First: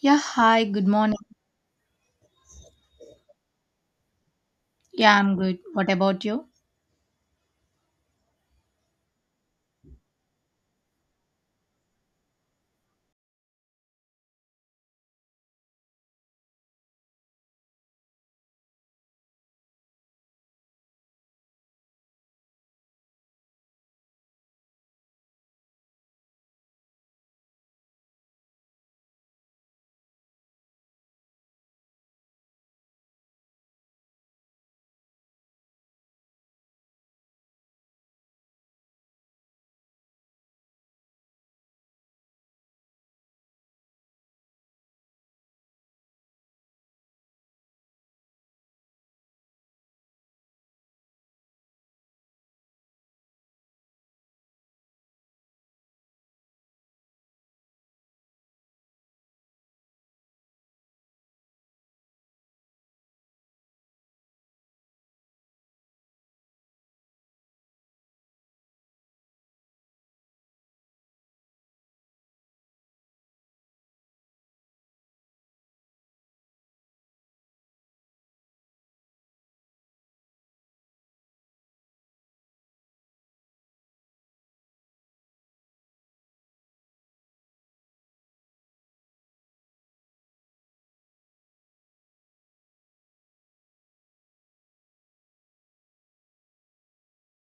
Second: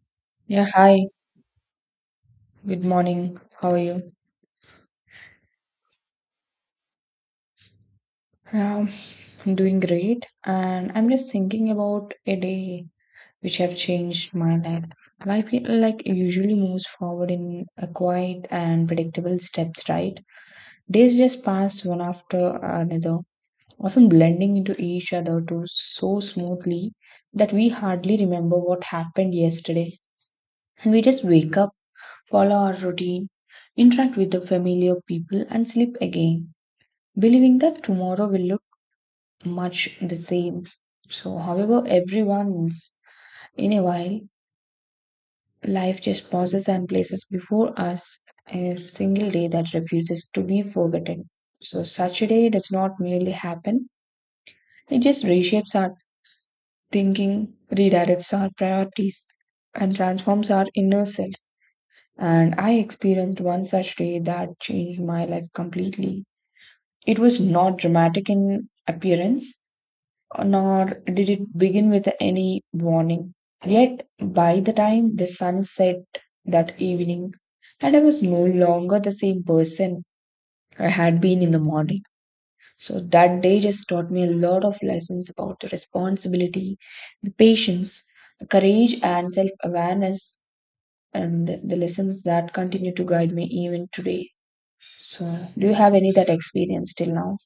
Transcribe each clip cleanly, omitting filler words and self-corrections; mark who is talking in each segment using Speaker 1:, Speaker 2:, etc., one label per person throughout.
Speaker 1: Yeah, hi,
Speaker 2: Yeah,
Speaker 1: good
Speaker 2: hi.
Speaker 1: morning.
Speaker 2: Good morning. How are you?
Speaker 1: Yeah, I'm good. What about you?
Speaker 2: Yeah, I'm doing great. And I'm just thinking about a day which have changed my life. Life like usually moves forward in a quiet and predictable steps, right? Days just pass one after another, often blending into each other too so smoothly that we hardly remember what happened yesterday. And we just wake up, follow our routine, interact with the familiar people, and sleep again believing that tomorrow will look much the same. So, however, every once in a while, life just pauses and places before us a single day that refuses to be forgotten. So, such a day does not merely happen, it just reshapes our thinking, redirects our priorities, and transforms our inner self. And I experienced one such day that changed my life completely. It was not dramatic in appearance, nor did it begin with any warning. Yet, by the time the sun set that evening, and I was no longer the same person I had been in the morning. So, that day just taught me a lot of lessons about the responsibility, the patience, the courage, and self awareness, and the lessons that continue to guide me even today. So, do you have any that experience till now?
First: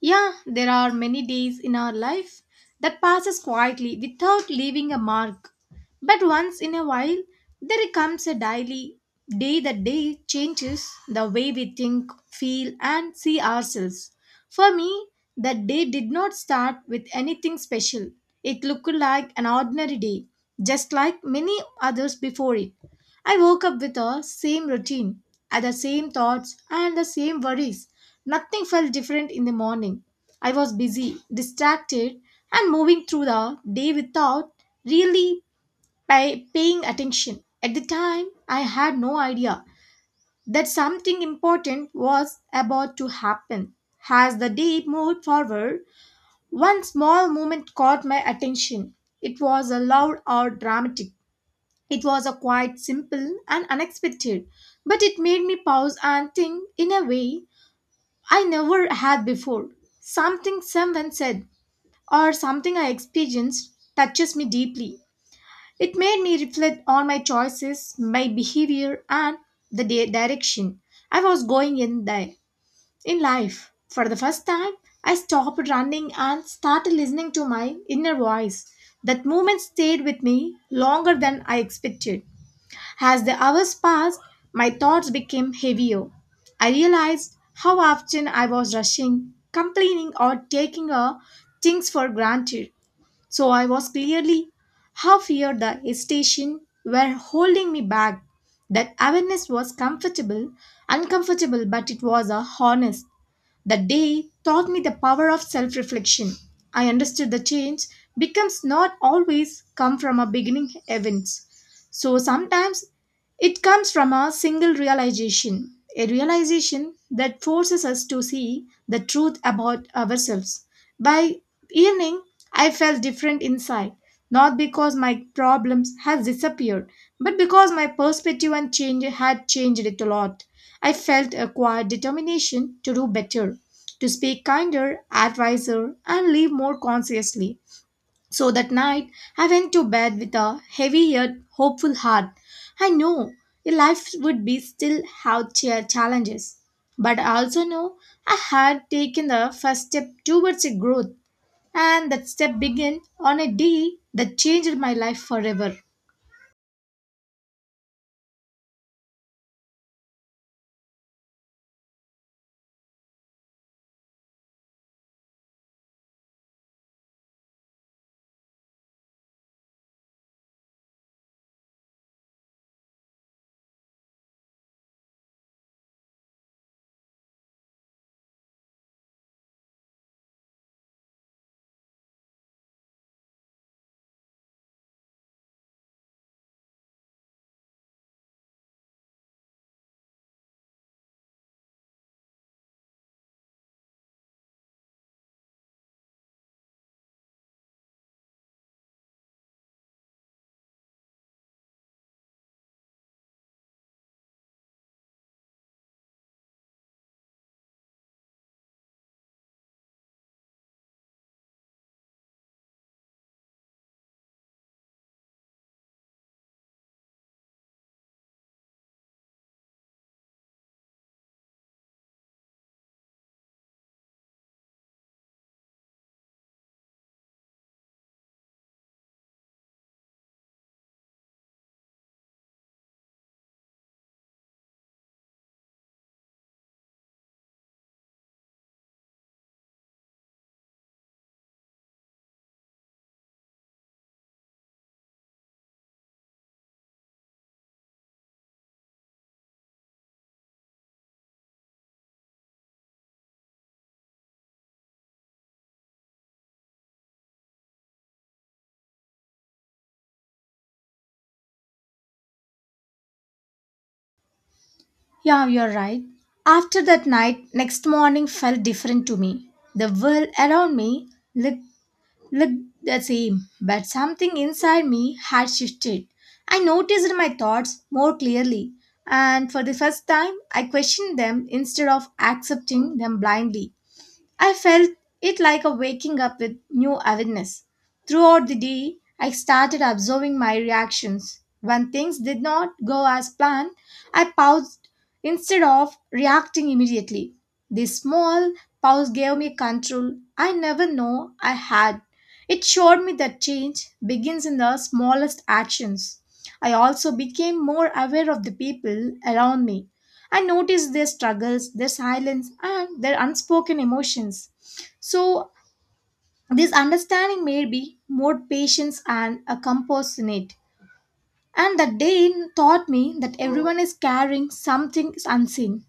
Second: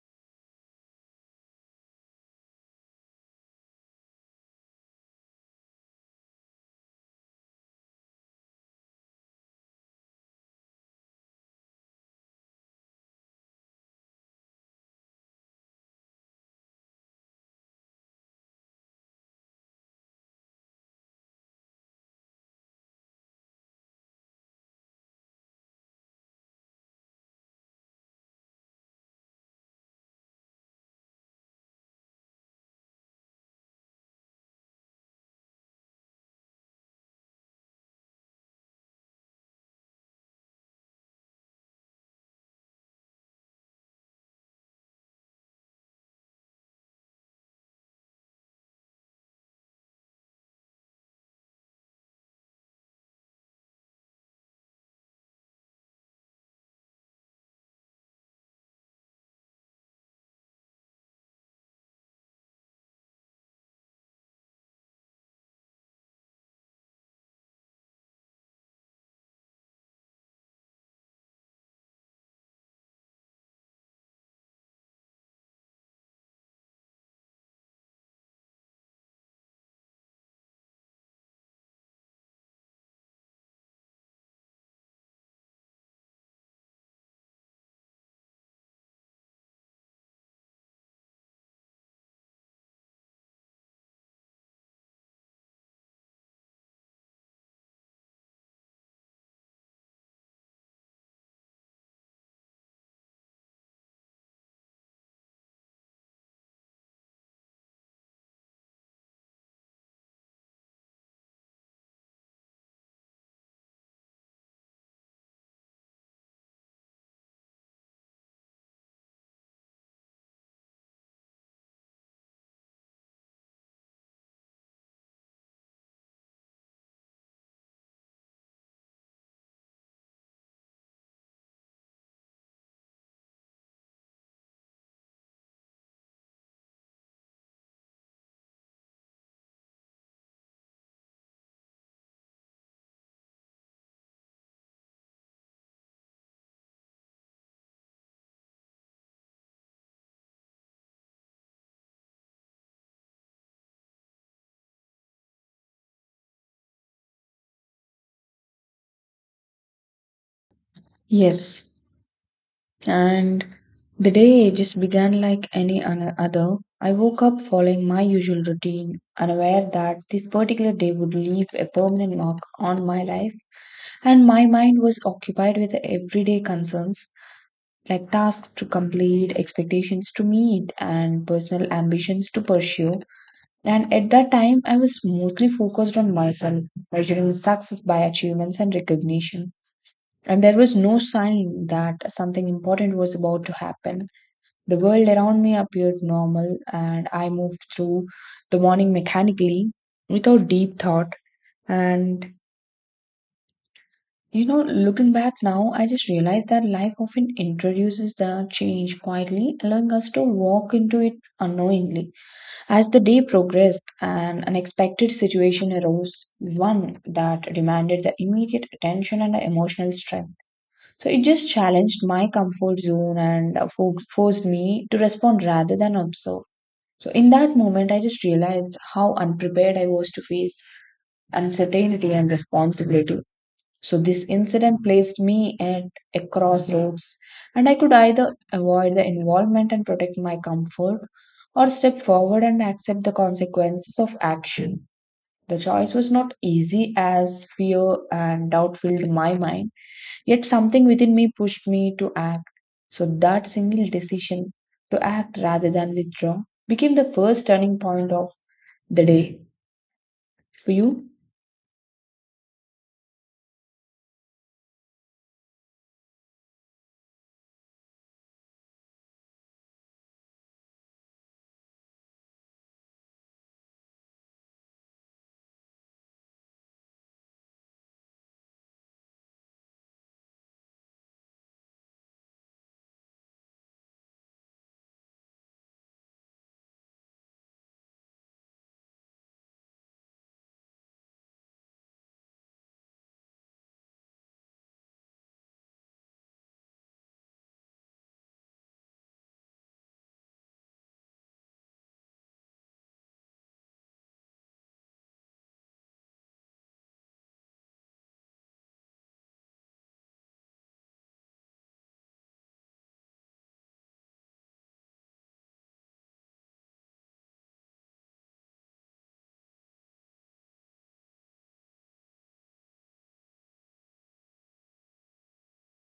Speaker 1: Yeah, there are many days in our life that passes quietly without leaving a mark. But once in a while, there comes a daily day that day changes the way we think, feel, and see ourselves. For me, that day did not start with anything special. It looked like an ordinary day, just like many others before it. I woke up with the same routine, and the same thoughts, and the same worries. Nothing felt different in the morning. I was busy, distracted, and moving through the day without really paying attention. At the time, I had no idea that something important was about to happen. As the day moved forward, one small moment caught my attention. It was a loud or dramatic. It was a quite simple and unexpected, but it made me pause and think in a way I never had before. Something someone said or something I experienced touches me deeply. It made me reflect on my choices, my behavior, and the direction I was going in there in life. For the first time, I stopped running and started listening to my inner voice. That moment stayed with me longer than I expected. As the hours passed, my thoughts became heavier. I realized how often I was rushing, complaining, or taking things for granted. So I was clearly how feared the hesitation were holding me back. That awareness was comfortable, uncomfortable, but it was a honest. That day taught me the power of self reflection. I understood the change becomes not always come from a beginning events. So sometimes it comes from a single realization, a realization that forces us to see the truth about ourselves. By evening, I felt different inside, not because my problems had disappeared, but because my perspective and change had changed it a lot. I felt a quiet determination to do better to speak kinder, adviser, and live more consciously. So that night, I went to bed with a heavy yet hopeful heart. I know life would be still have challenges, but I also know I had taken the first step towards a growth, and that step began on a day that changed my life forever.
Speaker 2: Yes. And the day just began like any other. I woke up following my usual routine, unaware that this particular day would leave a permanent mark on my life. And my mind was occupied with everyday concerns like tasks to complete, expectations to meet, and personal ambitions to pursue. And at that time, I was mostly focused on myself, measuring success by achievements and recognition. And there was no sign that something important was about to happen. The world around me appeared normal, and I moved through the morning mechanically without deep thought. And you know, looking back now, I just realized that life often introduces the change quietly, allowing us to walk into it unknowingly. As the day progressed, an unexpected situation arose, one that demanded the immediate attention and emotional strength. So it just challenged my comfort zone and forced me to respond rather than observe. So, in that moment, I just realized how unprepared I was to face uncertainty and responsibility. So, this incident placed me at a crossroads, and I could either avoid the involvement and protect my comfort or step forward and accept the consequences of action. The choice was not easy as fear and doubt filled my mind. Yet something within me pushed me to act. So that single decision to act rather than withdraw became the first turning point of the day. For you?
Speaker 1: Yeah, you're right. After that night, next morning felt different to me. The world around me looked the same, but something inside me had shifted. I noticed my thoughts more clearly, and for the first time, I questioned them instead of accepting them blindly. I felt it like a waking up with new awareness. Throughout the day, I started observing my reactions. When things did not go as planned, I paused instead of reacting immediately. This small pause gave me control I never know I had. It showed me that change begins in the smallest actions. I also became more aware of the people around me. I notice their struggles, their silence, and their unspoken emotions. So, this understanding made me more patient and a compassionate. And that day taught me that everyone is carrying something unseen.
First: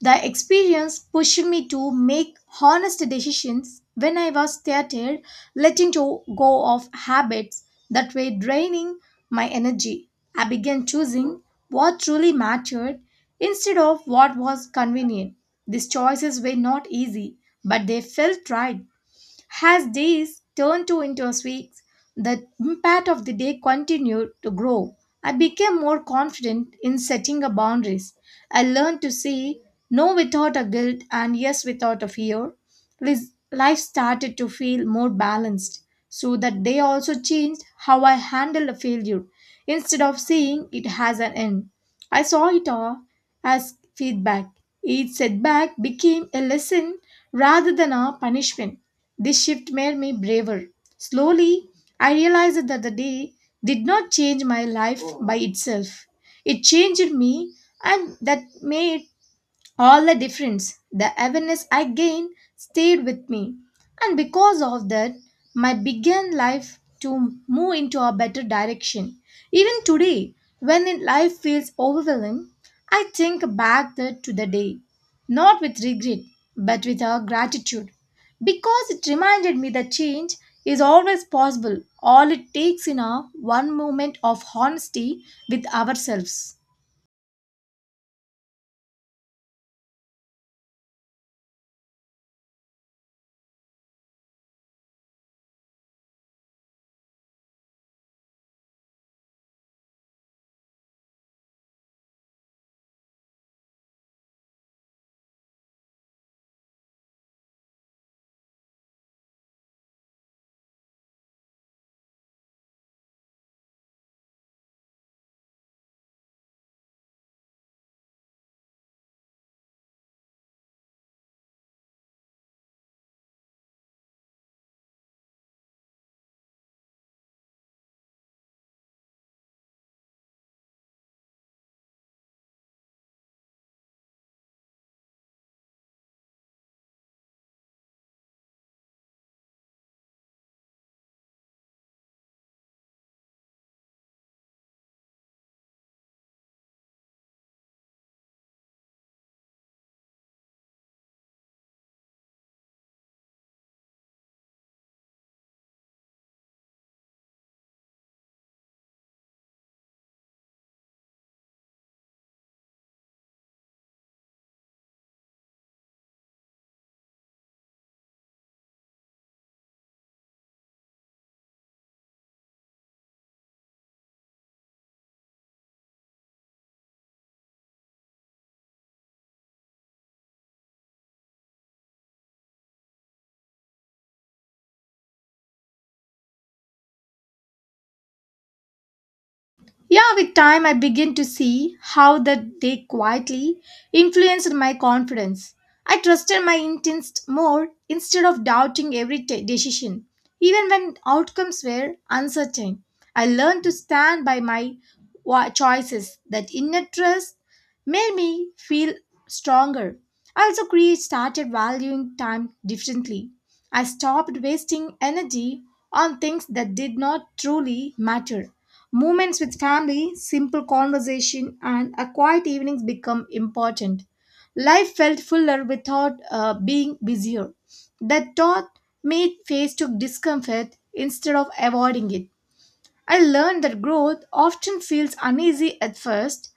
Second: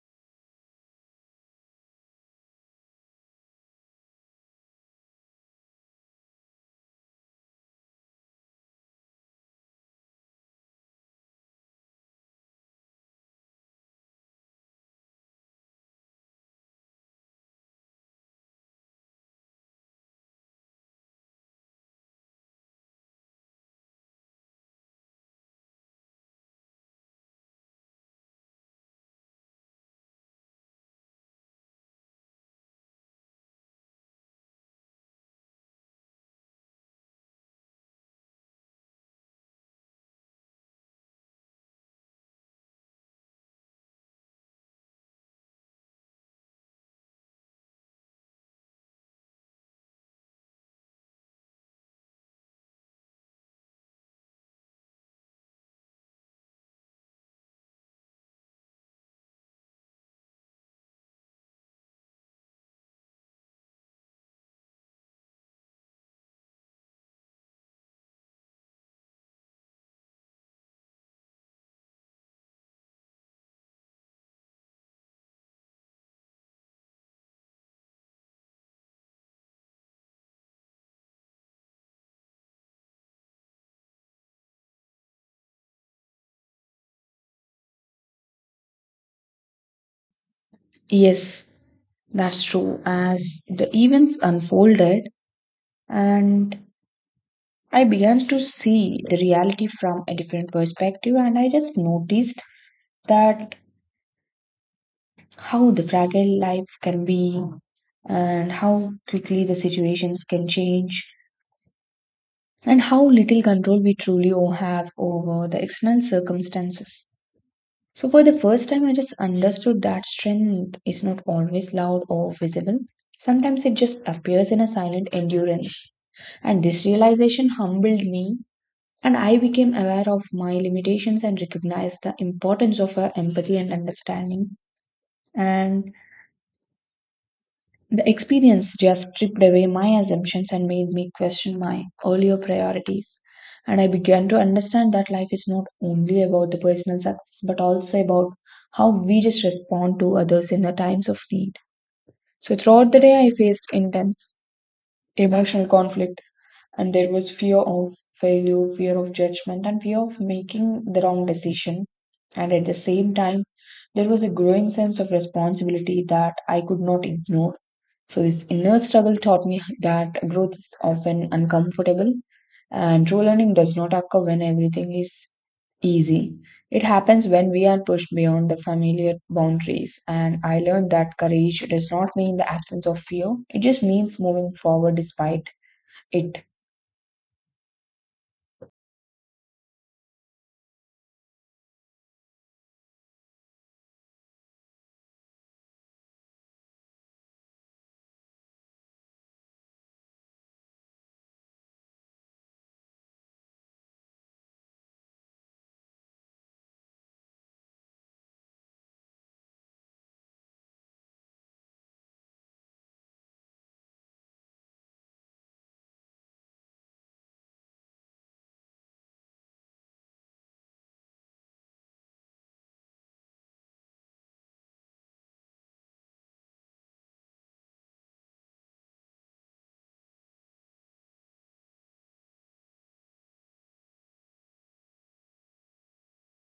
Speaker 1: The experience pushed me to make honest decisions when I was tired, letting to go of habits that were draining my energy. I began choosing what truly mattered instead of what was convenient. These choices were not easy, but they felt right as days turned to into weeks, the impact of the day continued to grow. I became more confident in setting a boundaries. I learned to say no without a guilt and yes without a fear. Life started to feel more balanced. So that day also changed how I handle a failure. Instead of seeing it has an end, I saw it all as feedback. Each setback became a lesson rather than a punishment. This shift made me braver. Slowly, I realized that the day did not change my life by itself. It changed me, and that made all the difference. The awareness I gained stayed with me, and because of that, my began life to move into a better direction. Even today, when in life feels overwhelming, I think to the day, not with regret, but with a gratitude, because it reminded me that change is always possible. All it takes in a one moment of honesty with ourselves.
Speaker 2: Yes, that's true. As the events unfolded and I began to see the reality from a different perspective, and I just noticed that how the fragile life can be and how quickly the situations can change and how little control we truly have over the external circumstances. So, for the first time, I just understood that strength is not always loud or visible. Sometimes it just appears in a silent endurance. And this realization humbled me, and I became aware of my limitations and recognized the importance of empathy and understanding. And the experience just stripped away my assumptions and made me question my earlier priorities. And I began to understand that life is not only about the personal success, but also about how we just respond to others in the times of need. So, throughout the day, I faced intense emotional conflict, and there was fear of failure, fear of judgment, and fear of making the wrong decision. And at the same time, there was a growing sense of responsibility that I could not ignore. So, this inner struggle taught me that growth is often uncomfortable and true learning does not occur when everything is easy. It happens when we are pushed beyond the familiar boundaries. And I learned that courage does not mean the absence of fear, it just means moving forward despite it.
Speaker 1: Yeah, with time, I begin to see how that they quietly influenced my confidence. I trusted my instincts more instead of doubting every decision, even when outcomes were uncertain. I learned to stand by my choices. That inner trust made me feel stronger. I also create started valuing time differently. I stopped wasting energy on things that did not truly matter. Moments with family, simple conversation, and a quiet evenings become important. Life felt fuller without being busier. That thought made face to discomfort instead of avoiding it. I learned that growth often feels uneasy at first,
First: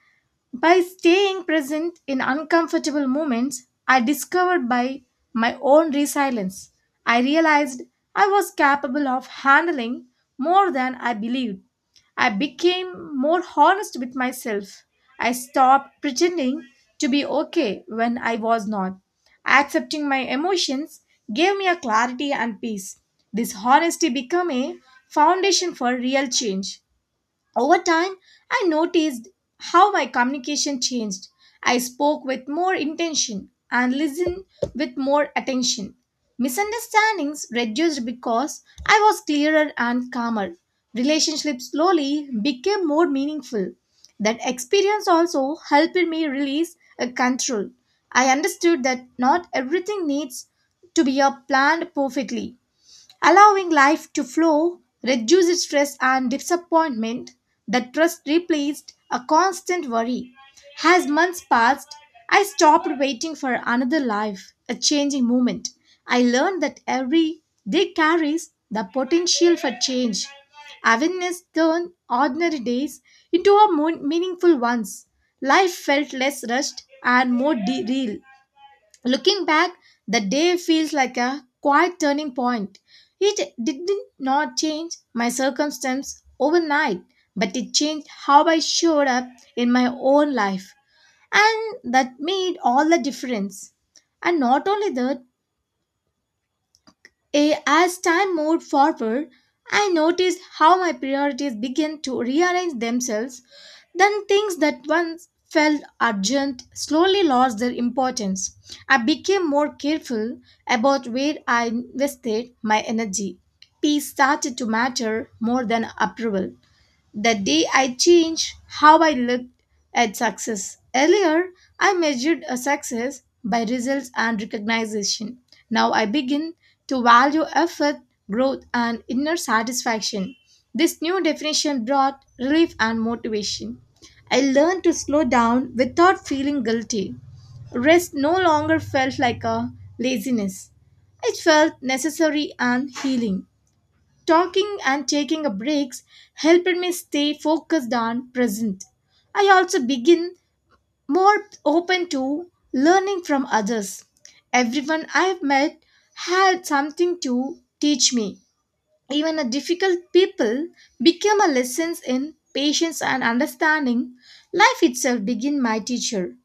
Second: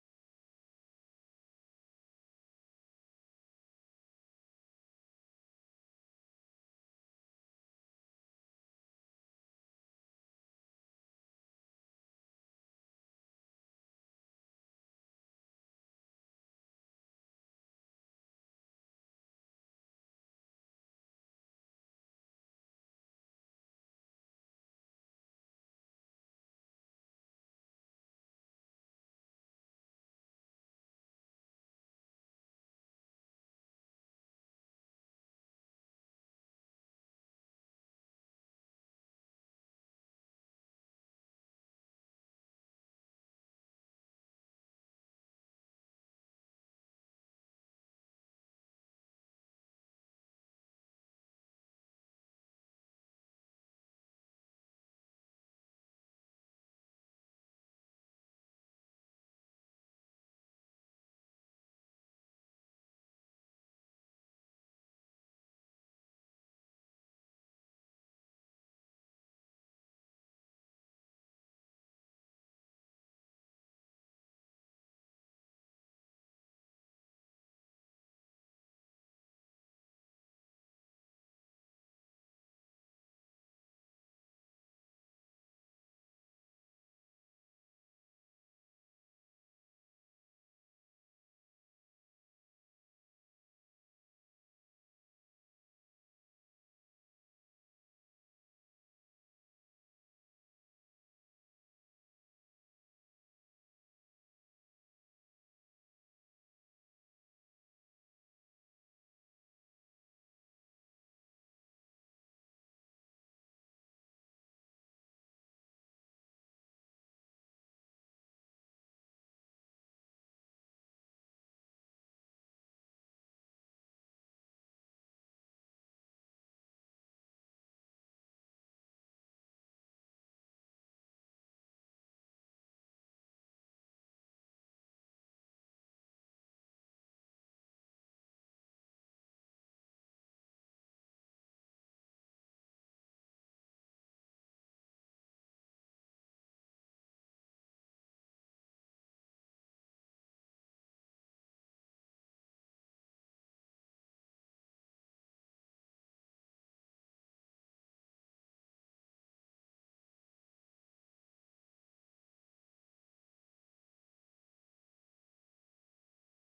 Speaker 1: by staying present in uncomfortable moments, I discovered by my own resilience. I realized I was capable of handling more than I believed. I became more honest with myself. I stopped pretending to be okay when I was not. Accepting my emotions gave me a clarity and peace. This honesty became a foundation for real change. Over time, I noticed how my communication changed. I spoke with more intention and listened with more attention. Misunderstandings reduced because I was clearer and calmer. Relationships slowly became more meaningful. That experience also helped me release a control. I understood that not everything needs to be planned perfectly. Allowing life to flow reduces stress and disappointment. That trust replaced a constant worry. As months passed, I stopped waiting for another life, a changing moment. I learned that every day carries the potential for change. Awareness turned ordinary days into a meaningful ones. Life felt less rushed and more real. Looking back, the day feels like a quiet turning point. It did not change my circumstance overnight, but it changed how I showed up in my own life. And that made all the difference. And not only that, as time moved forward, I noticed how my priorities began to rearrange themselves. Then things that once felt urgent slowly lost their importance. I became more careful about where I invested my energy. Peace started to matter more than approval. The day I changed how I looked at success. Earlier, I measured a success by results and recognition. Now I begin to value effort, growth, and inner satisfaction. This new definition brought relief and motivation. I learned to slow down without feeling guilty. Rest no longer felt like a laziness. It felt necessary and healing. Talking and taking a breaks helped me stay focused and present. I also begin more open to learning from others. Everyone I've met had something to teach me. Even a difficult people become a lessons in patience and understanding. Life itself begin my teacher.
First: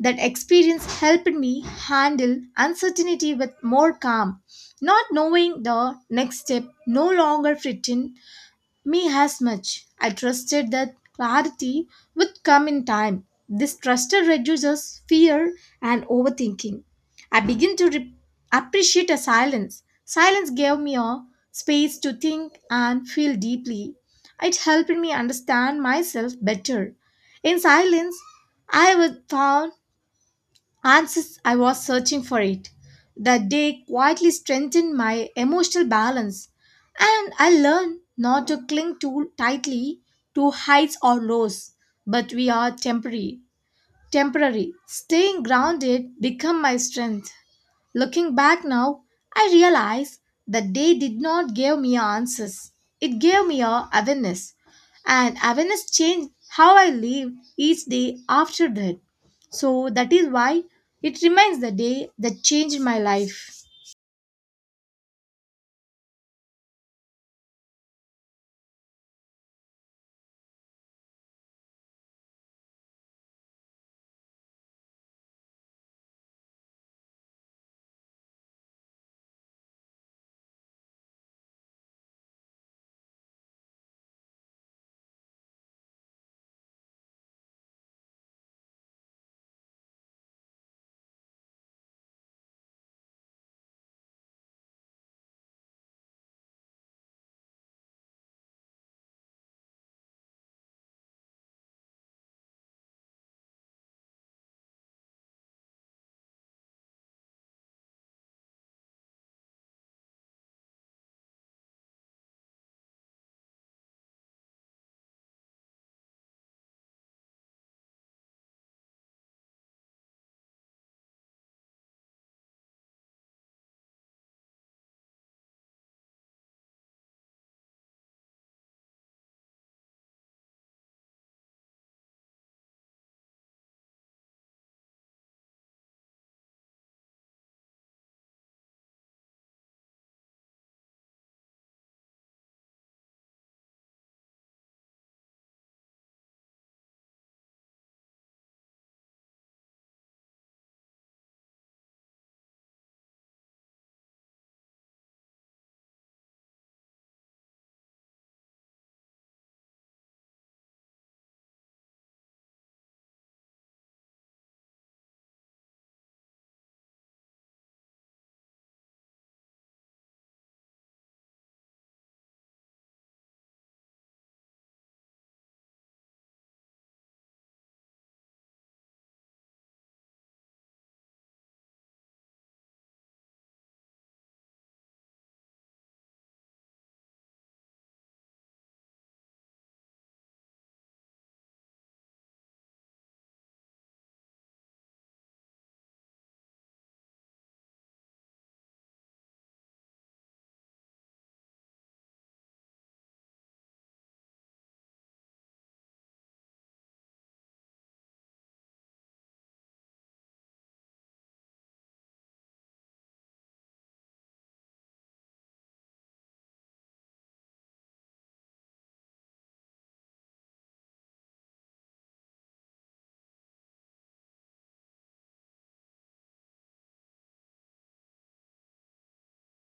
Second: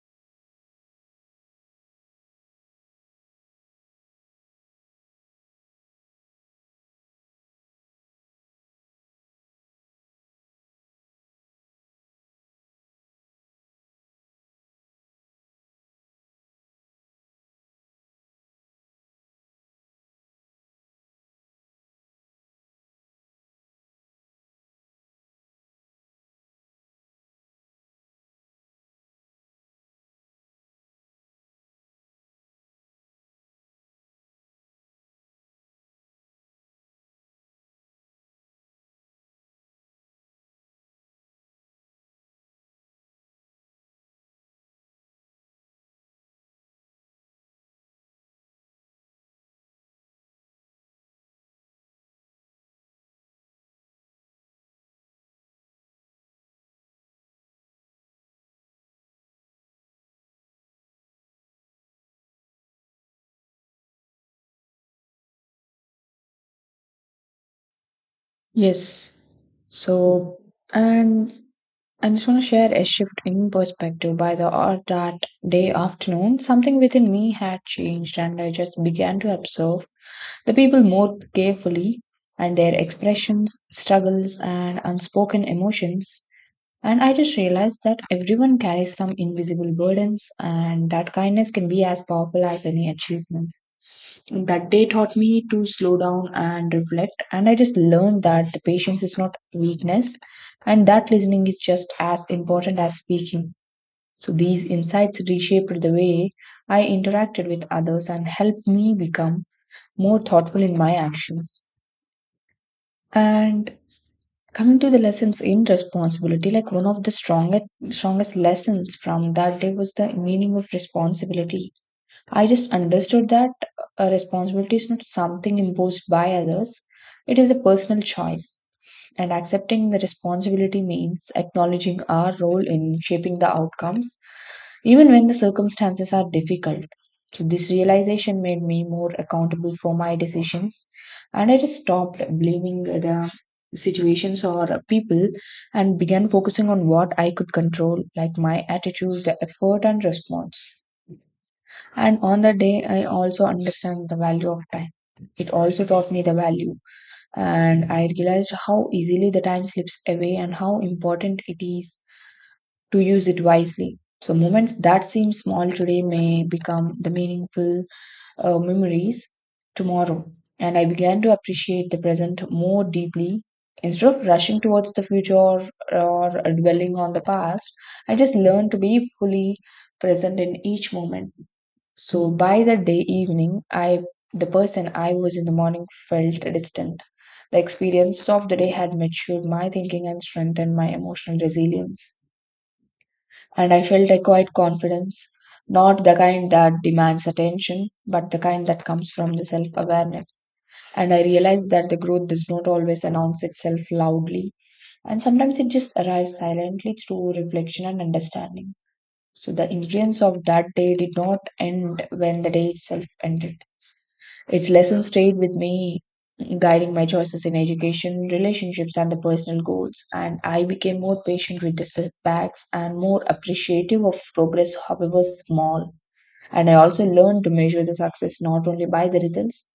Speaker 1: That experience helped me handle uncertainty with more calm. Not knowing the next step no longer threatened me as much. I trusted that clarity would come in time. This trust reduces fear and overthinking. I begin to appreciate a silence. Silence gave me a space to think and feel deeply. It helped me understand myself better. In silence, I would found answers I was searching for it. The day quietly strengthened my emotional balance, and I learned not to cling too tightly to heights or lows, but we are temporary. Temporary. Staying grounded become my strength. Looking back now, I realize that day did not give me answers. It gave me a awareness, and awareness changed how I live each day after that. So that is why it remains the day that changed my life.
Speaker 2: Yes. So, and I just want to share a shift in perspective by the or that day afternoon. Something within me had changed, and I just began to observe the people more carefully and their expressions, struggles, and unspoken emotions. And I just realized that everyone carries some invisible burdens, and that kindness can be as powerful as any achievement. That day taught me to slow down and reflect, and I just learned that the patience is not weakness, and that listening is just as important as speaking. So these insights reshaped the way I interacted with others and helped me become more thoughtful in my actions. And coming to the lessons in responsibility like one of the strongest lessons from that day was the meaning of responsibility. I just understood that a responsibility is not something imposed by others, it is a personal choice. And accepting the responsibility means acknowledging our role in shaping the outcomes, even when the circumstances are difficult. So, this realization made me more accountable for my decisions, and I just stopped blaming the situations or people and began focusing on what I could control, like my attitude, the effort, and response. And on the day, I also understand the value of time. It also taught me the value, and I realized how easily the time slips away and how important it is to use it wisely. So, moments that seem small today may become the meaningful memories tomorrow. And I began to appreciate the present more deeply. Instead of rushing towards the future or dwelling on the past, I just learned to be fully present in each moment. So by that day evening, I, the person I was in the morning felt distant. The experience of the day had matured my thinking and strengthened my emotional resilience. And I felt a quiet confidence, not the kind that demands attention, but the kind that comes from the self awareness. And I realized that the growth does not always announce itself loudly, and sometimes it just arrives silently through reflection and understanding. So the influence of that day did not end when the day itself ended. Its lessons stayed with me, guiding my choices in education, relationships, and the personal goals. And I became more patient with the setbacks and more appreciative of progress, however small. And I also learned to measure the success not only by the results,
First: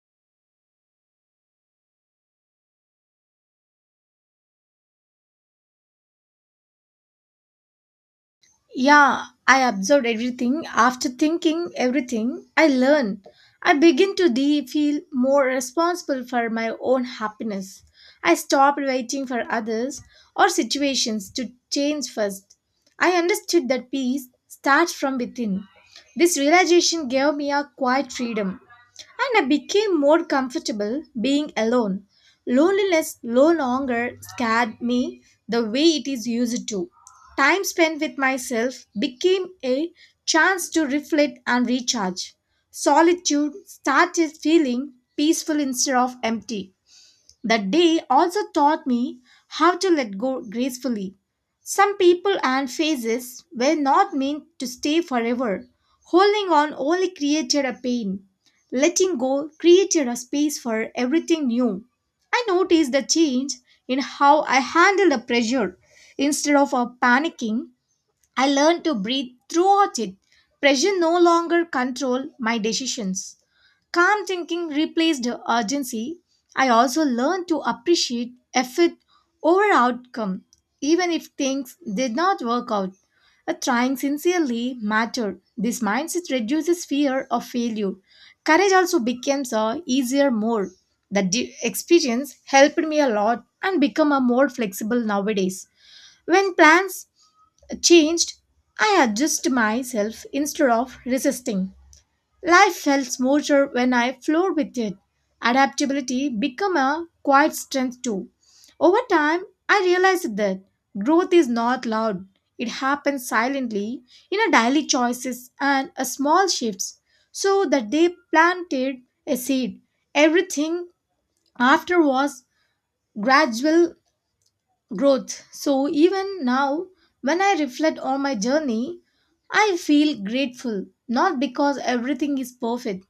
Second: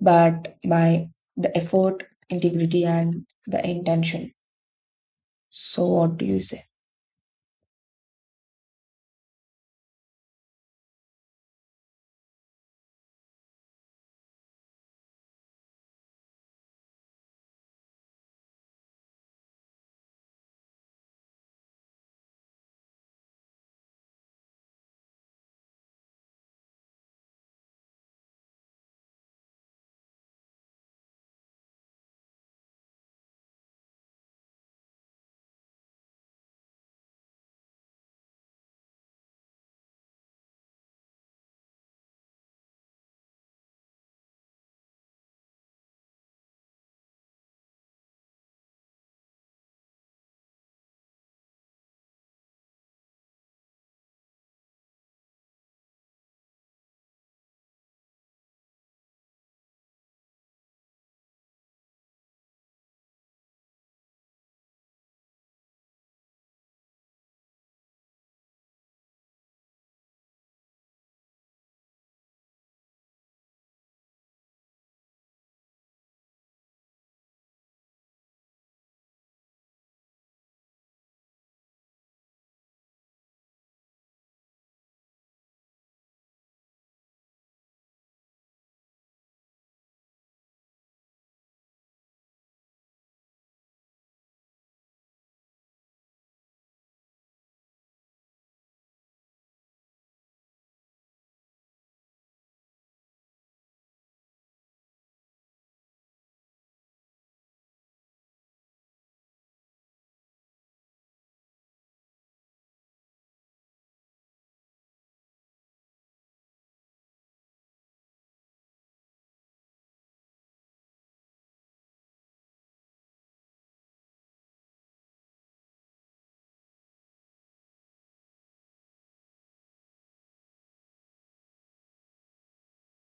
Speaker 2: but by the effort, integrity, and the intention. So, what do you say?
Speaker 1: Yeah, I observed everything. After thinking everything, I learn. I begin to feel more responsible for my own happiness. I stopped waiting for others or situations to change first. I understood that peace starts from within. This realization gave me a quiet freedom, and I became more comfortable being alone. Loneliness no longer scared me the way it is used to. Time spent with myself became a chance to reflect and recharge. Solitude started feeling peaceful instead of empty. That day also taught me how to let go gracefully. Some people and faces were not meant to stay forever. Holding on only created a pain. Letting go created a space for everything new. I noticed the change in how I handled the pressure. Instead of panicking, I learned to breathe throughout it. Pressure no longer controlled my decisions. Calm thinking replaced urgency. I also learned to appreciate effort over outcome, even if things did not work out. A trying sincerely mattered. This mindset reduces fear of failure. Courage also becomes a easier more. The experience helped me a lot and become a more flexible nowadays. When plans changed, I adjust myself instead of resisting. Life felt smoother when I flowed with it. Adaptability became a quiet strength too. Over time, I realized that growth is not loud. It happens silently in our daily choices and a small shifts. So that they planted a seed. Everything after was gradual growth. So even now, when I reflect on my journey, I feel grateful, not because everything is perfect,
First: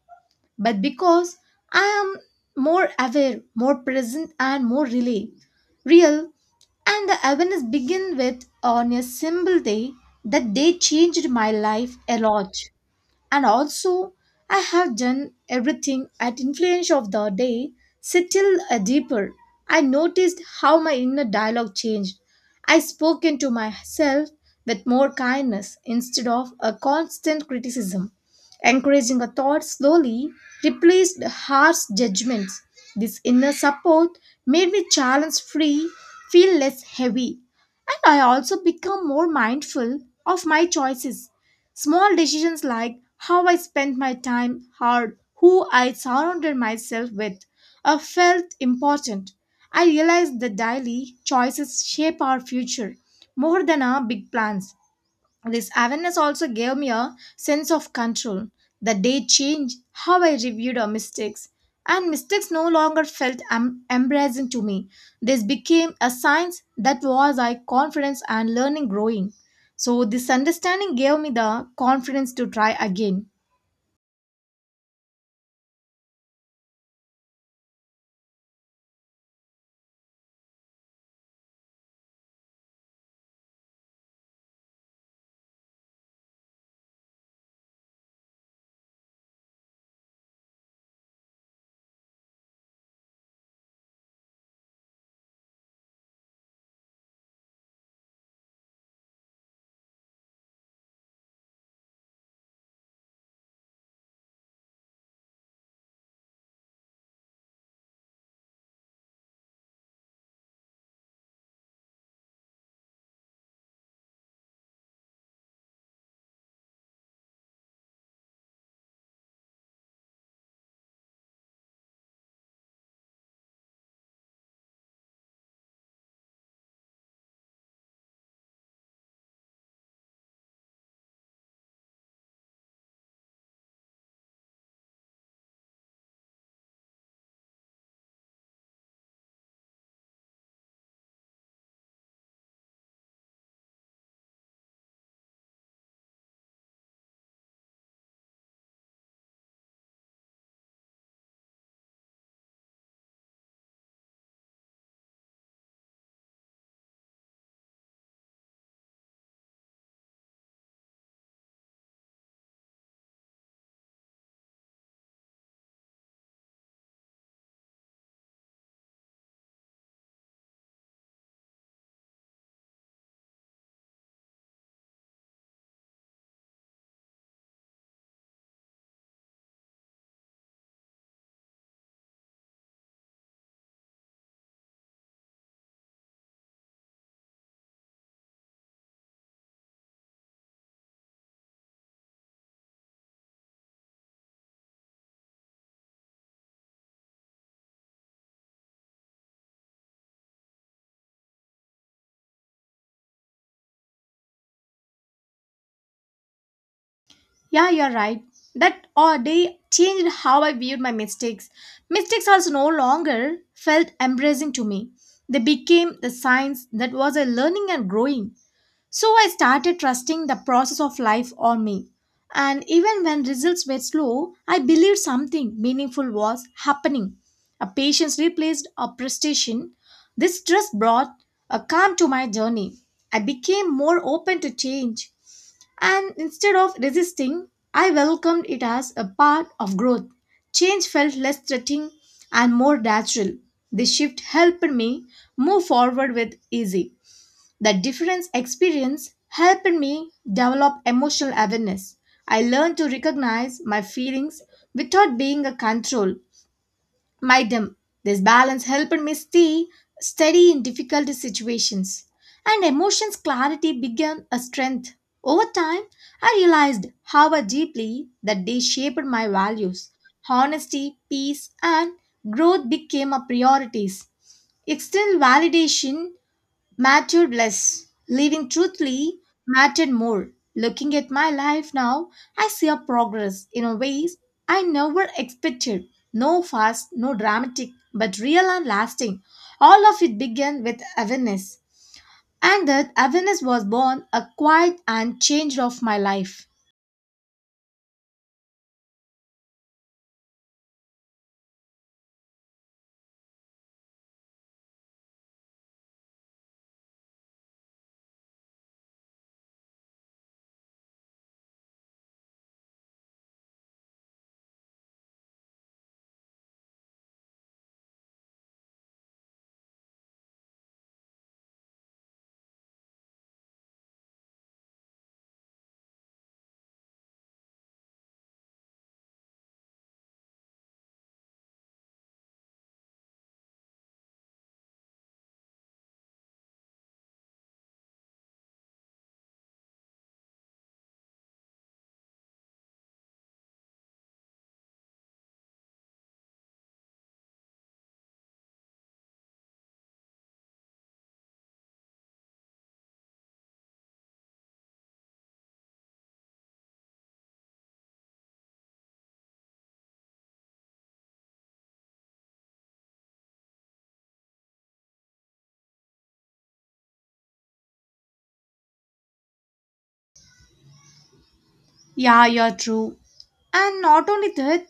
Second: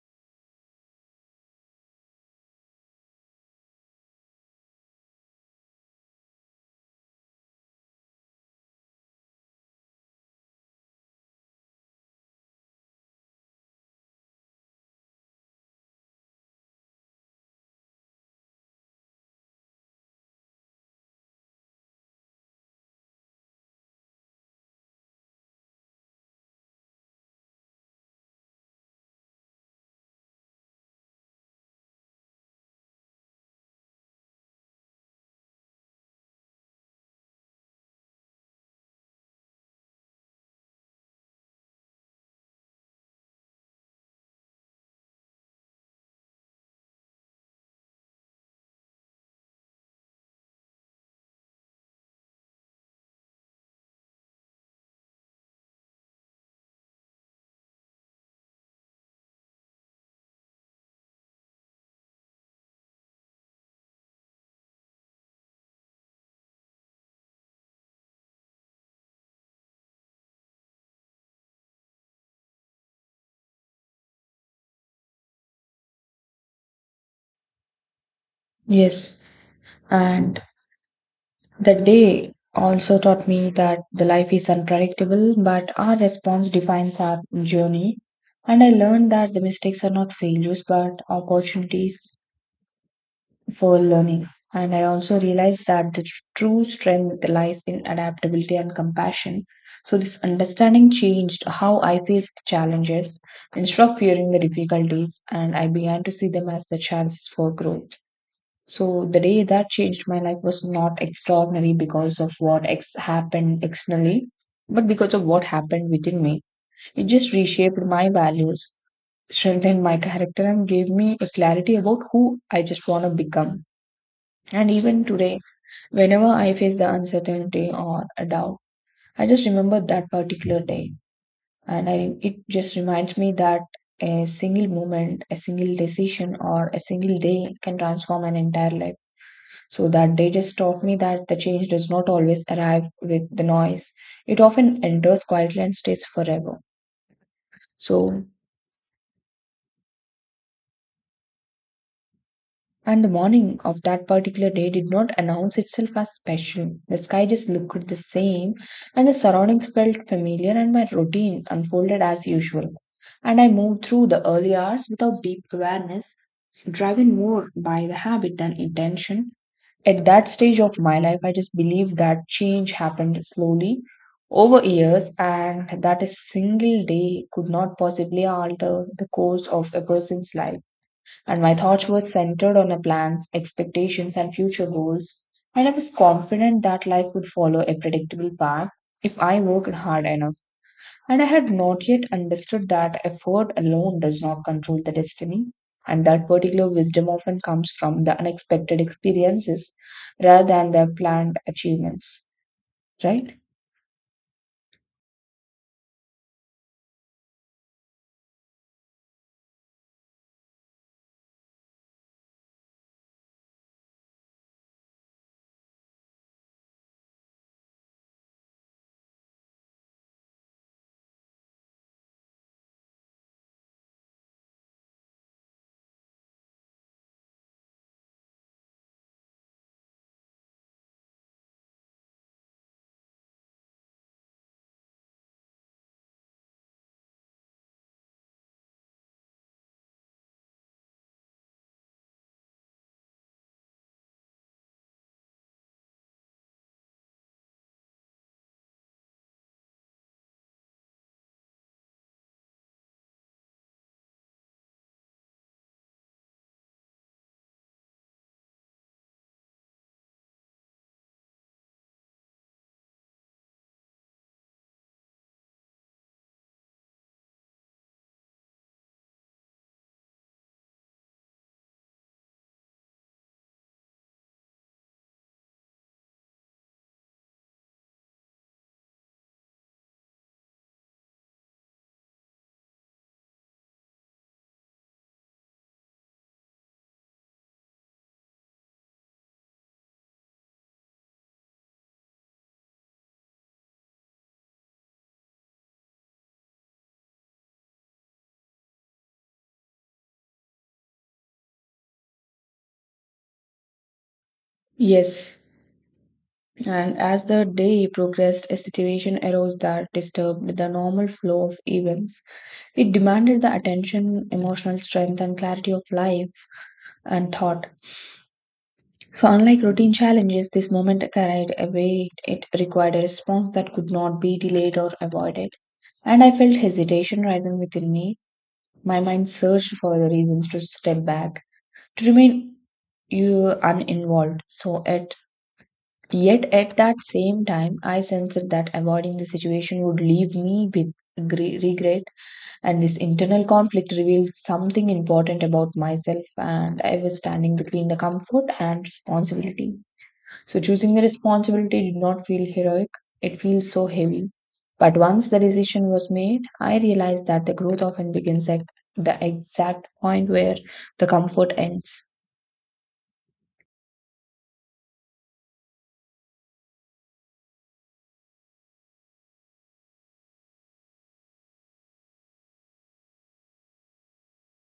Speaker 1: but because I am more aware, more present, and more relay, real. And the awareness began with on a simple day that they changed my life a lot and also I have done everything at influence of the day, settled a deeper. I noticed how my inner dialogue changed. I spoke into myself with more kindness instead of a constant criticism, encouraging a thought slowly replaced harsh judgments. This inner support made me challenge free, feel less heavy, and I also become more mindful of my choices. Small decisions like how I spent my time, how who I surrounded myself with, felt important. I realized that daily choices shape our future more than our big plans. This awareness also gave me a sense of control. The day changed how I reviewed our mistakes, and mistakes no longer felt embarrassing to me. This became a science that was I confidence and learning growing. So this understanding gave me the confidence to try again.
Speaker 2: Yes. And that day also taught me that the life is unpredictable, but our response defines our journey. And I learned that the mistakes are not failures, but opportunities for learning. And I also realized that the true strength lies in adaptability and compassion. So, this understanding changed how I faced challenges instead of fearing the difficulties, and I began to see them as the chances for growth. So the day that changed my life was not extraordinary because of what happened externally, but because of what happened within me. It just reshaped my values, strengthened my character, and gave me a clarity about who I just want to become. And even today, whenever I face the uncertainty or a doubt, I just remember that particular day. And it just reminds me that a single moment, a single decision, or a single day can transform an entire life. So that day just taught me that the change does not always arrive with the noise. It often enters quietly and stays forever. So, and the morning of that particular day did not announce itself as special. The sky just looked the same, and the surroundings felt familiar, and my routine unfolded as usual. And I moved through the early hours without deep awareness, driven more by the habit than intention. At that stage of my life, I just believe that change happened slowly over years, and that a single day could not possibly alter the course of a person's life. And my thoughts were centered on a plans, expectations, and future goals. And I was confident that life would follow a predictable path if I worked hard enough. And I had not yet understood that effort alone does not control the destiny, and that particular wisdom often comes from the unexpected experiences rather than the planned achievements, right?
Speaker 1: Yeah, you're right. That all day changed how I viewed my mistakes. Mistakes also no longer felt embarrassing to me. They became the signs that was a learning and growing. So I started trusting the process of life on me. And even when results were slow, I believed something meaningful was happening. A patience replaced a prestation. This trust brought a calm to my journey. I became more open to change. And instead of resisting, I welcomed it as a part of growth. Change felt less threatening and more natural. This shift helped me move forward with ease. That difference experience helped me develop emotional awareness. I learned to recognize my feelings without being a control by them. This balance helped me stay steady in difficult situations. And emotions clarity became a strength. Over time, I realized how deeply that they shaped my values. Honesty, peace, and growth became a priorities external validation mattered less. Living truthfully mattered more. Looking at my life now, I see a progress in ways I never expected. No fast, no dramatic, but real and lasting. All of it began with awareness. And that awareness was born a quiet and change of my life.
Speaker 2: Yes. And as the day progressed, a situation arose that disturbed the normal flow of events. It demanded the attention, emotional strength, and clarity of life and thought. So, unlike routine challenges, this moment carried a weight. It required a response that could not be delayed or avoided. And I felt hesitation rising within me. My mind searched for the reasons to step back, to remain you uninvolved. So, at yet at that same time, I sensed that avoiding the situation would leave me with regret. And this internal conflict revealed something important about myself. And I was standing between the comfort and responsibility. So choosing the responsibility did not feel heroic, it feels so heavy. But once the decision was made, I realized that the growth often begins at the exact point where the comfort ends.
Speaker 1: Yeah, you're true. And not only that,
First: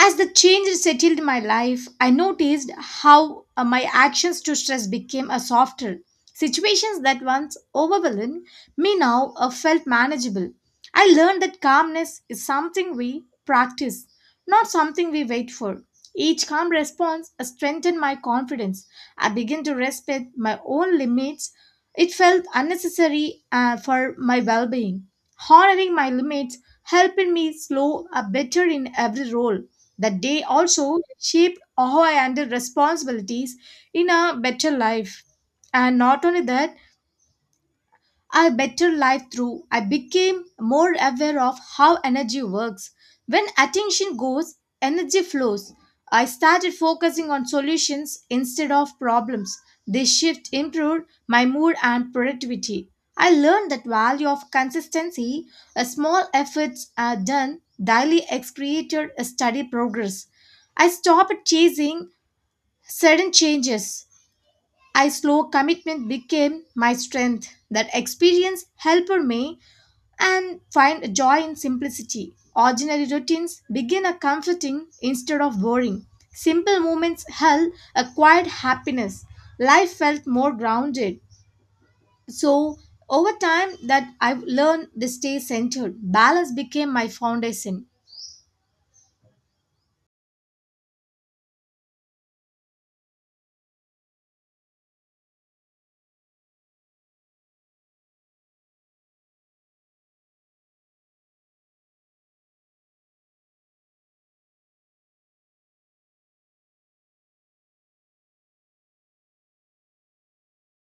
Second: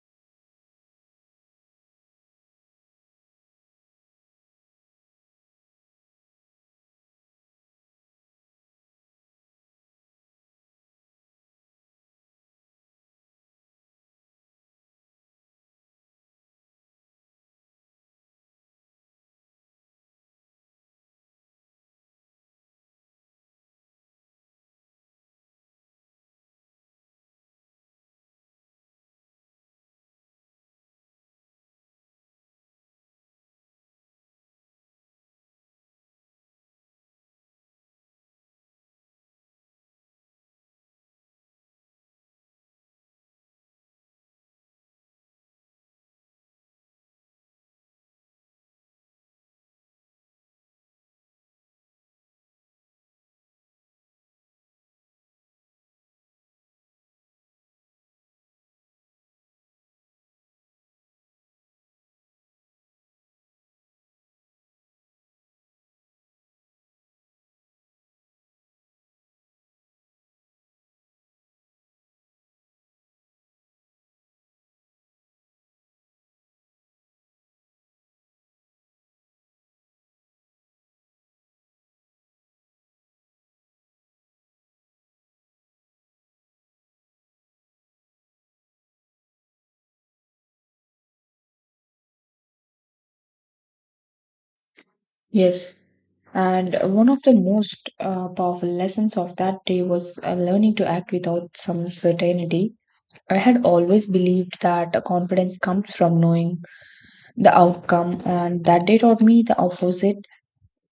Speaker 1: as the change settled in my life, I noticed how my actions to stress became a softer. Situations that once overwhelmed me now felt manageable. I learned that calmness is something we practice, not something we wait for. Each calm response strengthened my confidence. I began to respect my own limits. It felt unnecessary for my well being. Honoring my limits helped me slow a better in every role. That day also shaped our and responsibilities in a better life. And not only that, a better life through I became more aware of how energy works. When attention goes, energy flows. I started focusing on solutions instead of problems. This shift improved my mood and productivity. I learned that value of consistency, a small efforts are done daily ex created a steady progress. I stopped chasing sudden changes I slow commitment became my strength. That experience helped me and find joy in simplicity. Ordinary routines begin a comforting instead of boring. Simple moments held a quiet happiness. Life felt more grounded. So over time that I've learned to stay centered. Balance became my foundation.
Speaker 2: Yes. And one of the most powerful lessons of that day was learning to act without some certainty. I had always believed that confidence comes from knowing the outcome, and that day taught me the opposite.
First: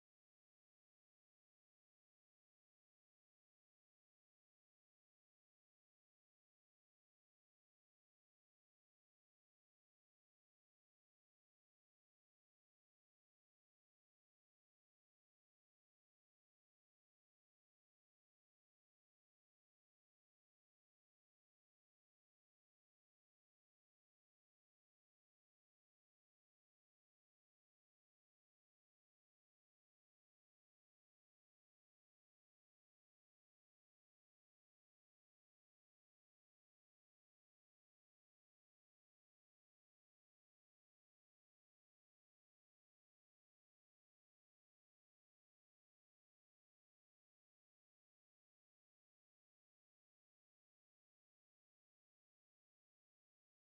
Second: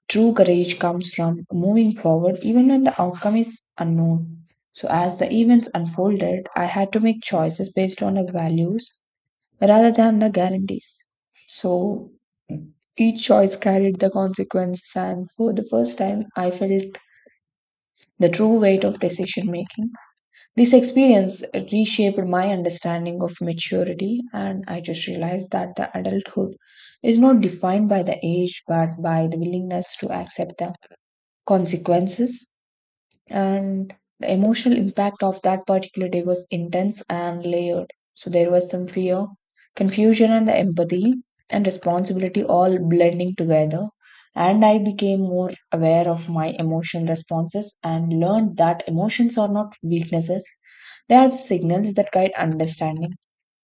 Speaker 2: True courage comes from moving forward even when the outcome is unknown. So, as the events unfolded, I had to make choices based on the values rather than the guarantees. So, each choice carried the consequences, and for the first time, I felt the true weight of decision making. This experience reshaped my understanding of maturity, and I just realized that the adulthood is not defined by the age but by the willingness to accept the consequences. And the emotional impact of that particular day was intense and layered. So there was some fear, confusion, and the empathy and responsibility all blending together. And I became more aware of my emotional responses and learned that emotions are not weaknesses, they are the signals that guide understanding.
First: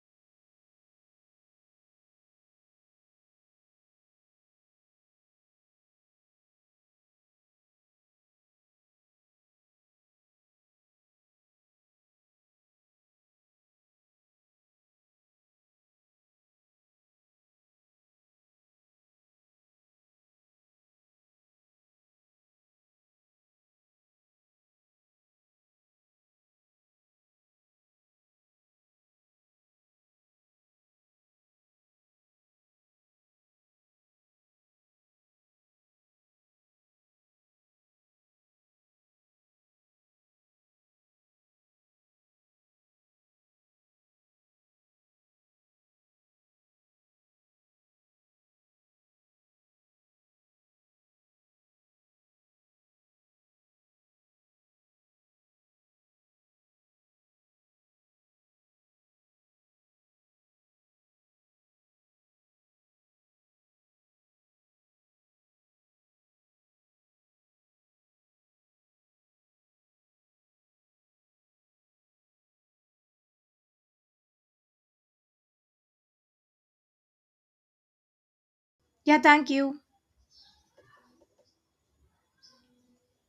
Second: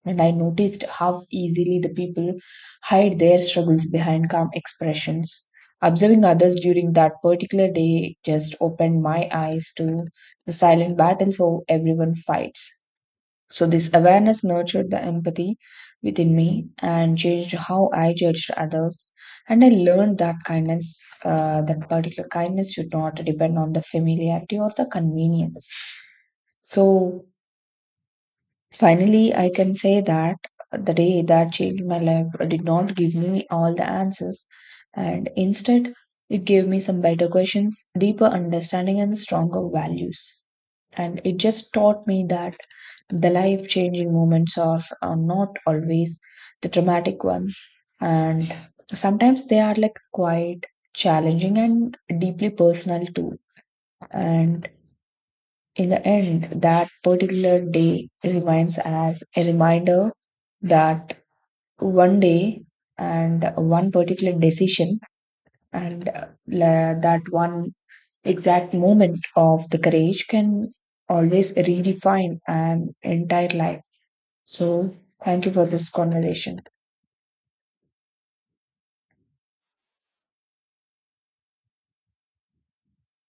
Speaker 2: And I noticed how easily the people hide their struggles behind calm expressions. Observing others during that particular day just opened my eyes to the silent battles how everyone fights. So, this awareness nurtured the empathy within me and changed how I judged others. And I learned that kindness, that particular kindness, should not depend on the familiarity or the convenience. So, finally, I can say that the day that changed my life did not give me all the answers, and instead, it gave me some better questions, deeper understanding, and stronger values. And it just taught me that the life changing moments are not always the dramatic ones, and sometimes they are like quite challenging and deeply personal too. And in the end, that particular day remains as a reminder that one day and one particular decision and that one exact moment of the courage can always redefine an entire life. So, thank you for this conversation.
Speaker 1: Yeah, thank you.